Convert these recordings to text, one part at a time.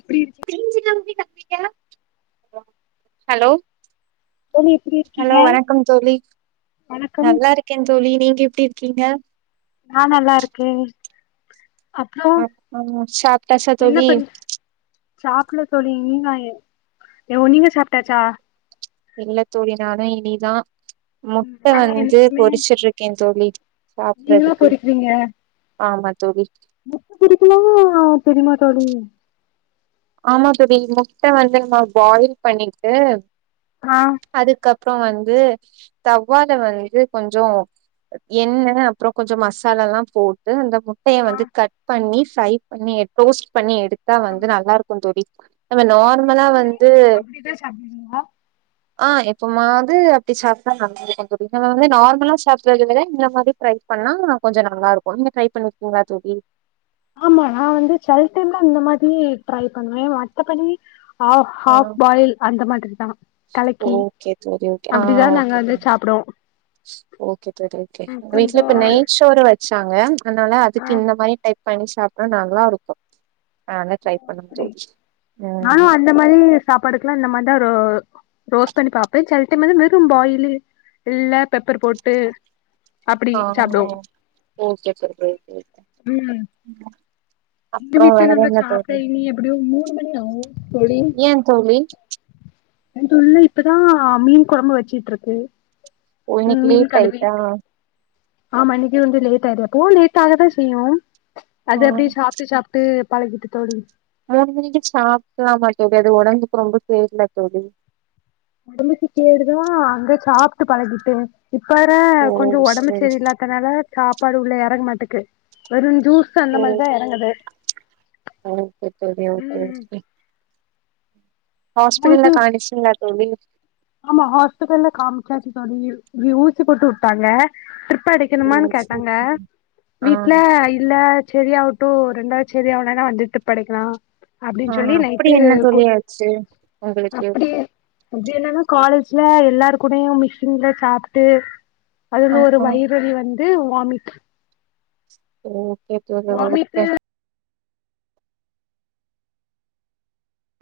எப்டி இருக்கீங்க ஹலோ தோழி எப்டி இருக்கீங்க ஹலோ வணக்கம் தோழி வணக்கம் நல்லா இருக் கே தோழி நீங்க எப்டி இருக்கீங்க நா நல்லாருக்கே ஆ ஆ சாப்டாச்சா தோழி சாப்புட்ல தோழி நீங்க உ நீங்க சாப்ட்டாச்சா இல்ல தோழி நானு இனிதா முட்ட நாங்க வந்து என்னைக்குமே பொறிச்சுட்ருக்கே தோழி நீங்களா சாப்புறதுக்கு பொறிக்கிறீங்க ஆமா தோழி முட்ட பொரிக்கலாமா தெரிமா தோழி ஆமா தோழி முட்ட வந்து நம்ம பாயில் பண்ணிட்டு ஆஹ் அதுக்கப்றோ வந்து தவால வந்து கொஞ்சோ எண்ண அப்ரோ கொஞ்சோ மசாலலா போட்டு அந்த முட்டைய ஆ வந்து கட் பண்ணி ஃப்ரை பண்ணி டோஸ்ட் பண்ணி எடுத்தா ஆ வந்து நல்லா இருக்கோ தோழி நம்ம நார்மலா எப்பவுமே வந்து அப்டிதா சாப்டுவீங்களா அ எப்போமாது அப்டி சாப்டா நல்லா இருக்கோ தோழி நம்ம வந்து நார்மலா சாப்ட்ரத விட இந்த மாரி ஃப்ரை பண்ணா கொஞ்சோ நல்லா இருக்கோ நீங்க ட்ரை பண்ணிருக்கீங்களா தோழி ஆமா நா வந்து செல டைம்ல அந்த மாதிரி ட்ரை பண்ணுவே மத்தபடி ஆ ஹாஃப் பாயில் அந்த மாதிரி தா கலக்கி ஓகே தோழி ஓகே ஆ அப்டிதா நாங்க ஓகே வந்து தோழி சாப்டுவோ ஓகே [unintelligible] ஓகே ம் வீட்ல கொஞ்சோ இப்ப நெய் சோறு வச்சாங்க அதனால அதுக்கு ஆ இந்த மாரி டைப் பண்ணி சாப்டா நல்லா இருக்கு அதனால டிரை பண்ண தோழுச்சு ம் [unintelligible] இந்த மாரி சாப்பாடுக்கெலா இந்த மாரிதா ஒரு ரோஸ் பண்ணி பாப்பே செல டைம் வெறு பாயில் இல்ல பெப்பர் போட் ட்டு அப்டி ஆ சாப்டுவோ ஓகே தோழி ஓகே ம் எங்க அப்றோ வீட்டு்ல வேற நாங்க என்ன தோழி சாப்ட இனி எப்டியு மூணு மணி ஆகு தோழி ஏ தோழி அ உள்ள இப்பதா மீன் கொழம்பு வச்சுட்டு இருக்கு ஓ இன்னக்கி லேட் ஆயிட்டா ஆமா இன்னைக்கு வந்து லேட்டாய்டு எப்போ லேட் ஆக தா செய்யோ ஆ அது அப்டியே சாப்ட்டு சாப் அப்டியே பழகிட்டு தோழி மூணு மணிக்கி சாப்ட்டோமாட்டேது அது ஒடம்புக்கு ரொம்ப கேடுல தோழி ஒடம்புக்கு கேடு தா அங்க சாப்ட்டு பழகிட்டே இப் வர ஓ கொஞ்சோ ஒடம்பு சரி சரில்லா அதனால சாப்பாடு உள்ள எறங்க மாட்டுக்கு வெறு ஜூஸ் க்கா அந்த சரி மாரிதா எறங்குது ஓகே தோழி ஓகே ம் ஹஸ்பிடல்ல உங்களுக்கு கானிச்சீங்ளா தோழி ஆமா ஹாஸ்பிடல்ல காம்ச்சாச்சு தோழி இங்கி ஊசி போட்டு வுட்டாங்க ஓ திரிப்படிக்கணுமான்னு சரி கேட்டாங்க சரி ஆ வீட்ல இல்ல சரியாவு ட்டோ ரெண்டாவது செரி ஆவளனா வந்துட்டு ட்ரிப் படிக்கலா அப்டின் ஆ சொல்லி அப்படி நைட்டு என்ன கூ தோழி ஆச்சு உங்களுக்கு அப்டியே அப்டில்லன்னா காலேஜ்ல எல்லாரு கூடயு மிஷின்ல சாப்ட்டு அது ஆ வந்து ஒரு ஆ வைப் ற்று வலி வந்து வாமிட் ஓகே [unintelligible] வாமிட்டு கே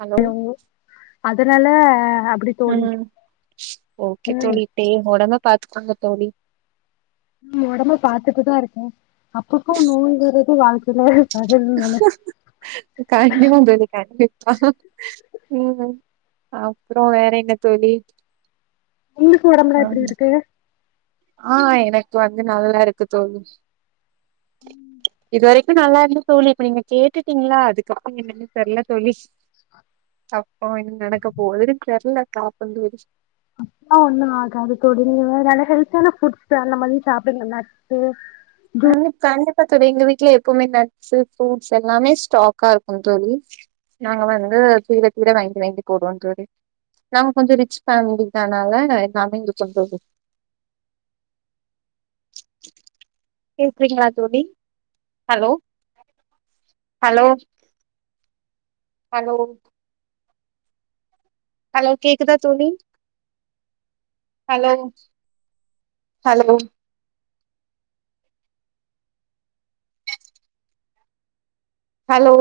ஹலோ என்னவோ அதனால அப்டி தோழி ம் ஓகே ம் தோழி ட்டே ஒடம்ப பாத்துக்கோங்க தோழி ஒடம்ப பாத்துட்டுதா இருக்கே அப்ப அப்ப நோய் வருது வாரத்துல கண்டிப்பா தோழி கண்டிப்பா ம் அப்றோ வேற என்ன தோழி உங்குளுக்கு ஒடம்புலா ஆம். எப்டி இருக்கு ஆ எனக்கு வந்து நல்லா இருக்கு தோழி ம் இது வரைக்கு நல்லா இருந்த தோழி இப்ப நீங்க கேட்டுட்டீங்ளா அதுக் சாங் என்னன்னு தெர்ல தோழிஸ் அப்போ இனு நடக்க போறதுனு தெர்ல காப்பந்து வெடிச் அப்பா ஒண்ணும் ஆகாது தோழி நீங்க வேற நல்ல ஹெல்த்தியான ஃபுட்ஸ் அந்த மாரி சாப்டுங்க நட்ஸ் ஆ கண்டிப்பா தோழி எங்க வீட்டுல எப்பவுமே நட்ஸ் ஃப்ரூட்ஸ் எல்லாமே ஸ்டாக்கா இருக்குங் தோழி நாங்க வந்து தீர தீர வாங்கிட்டு வாங்கிட் போய்டுவோ தோழி நாங்க கொஞ்சோ ரிச் ஃபேமிலி தானால [unintelligible] கிச்சன் போய்டு பேசுறீங்களா தோழி ஹலோ ஹலோ ஹலோ ஹலோ கேக்குதா தோழி ஹலோ ஹலோ ஹலோ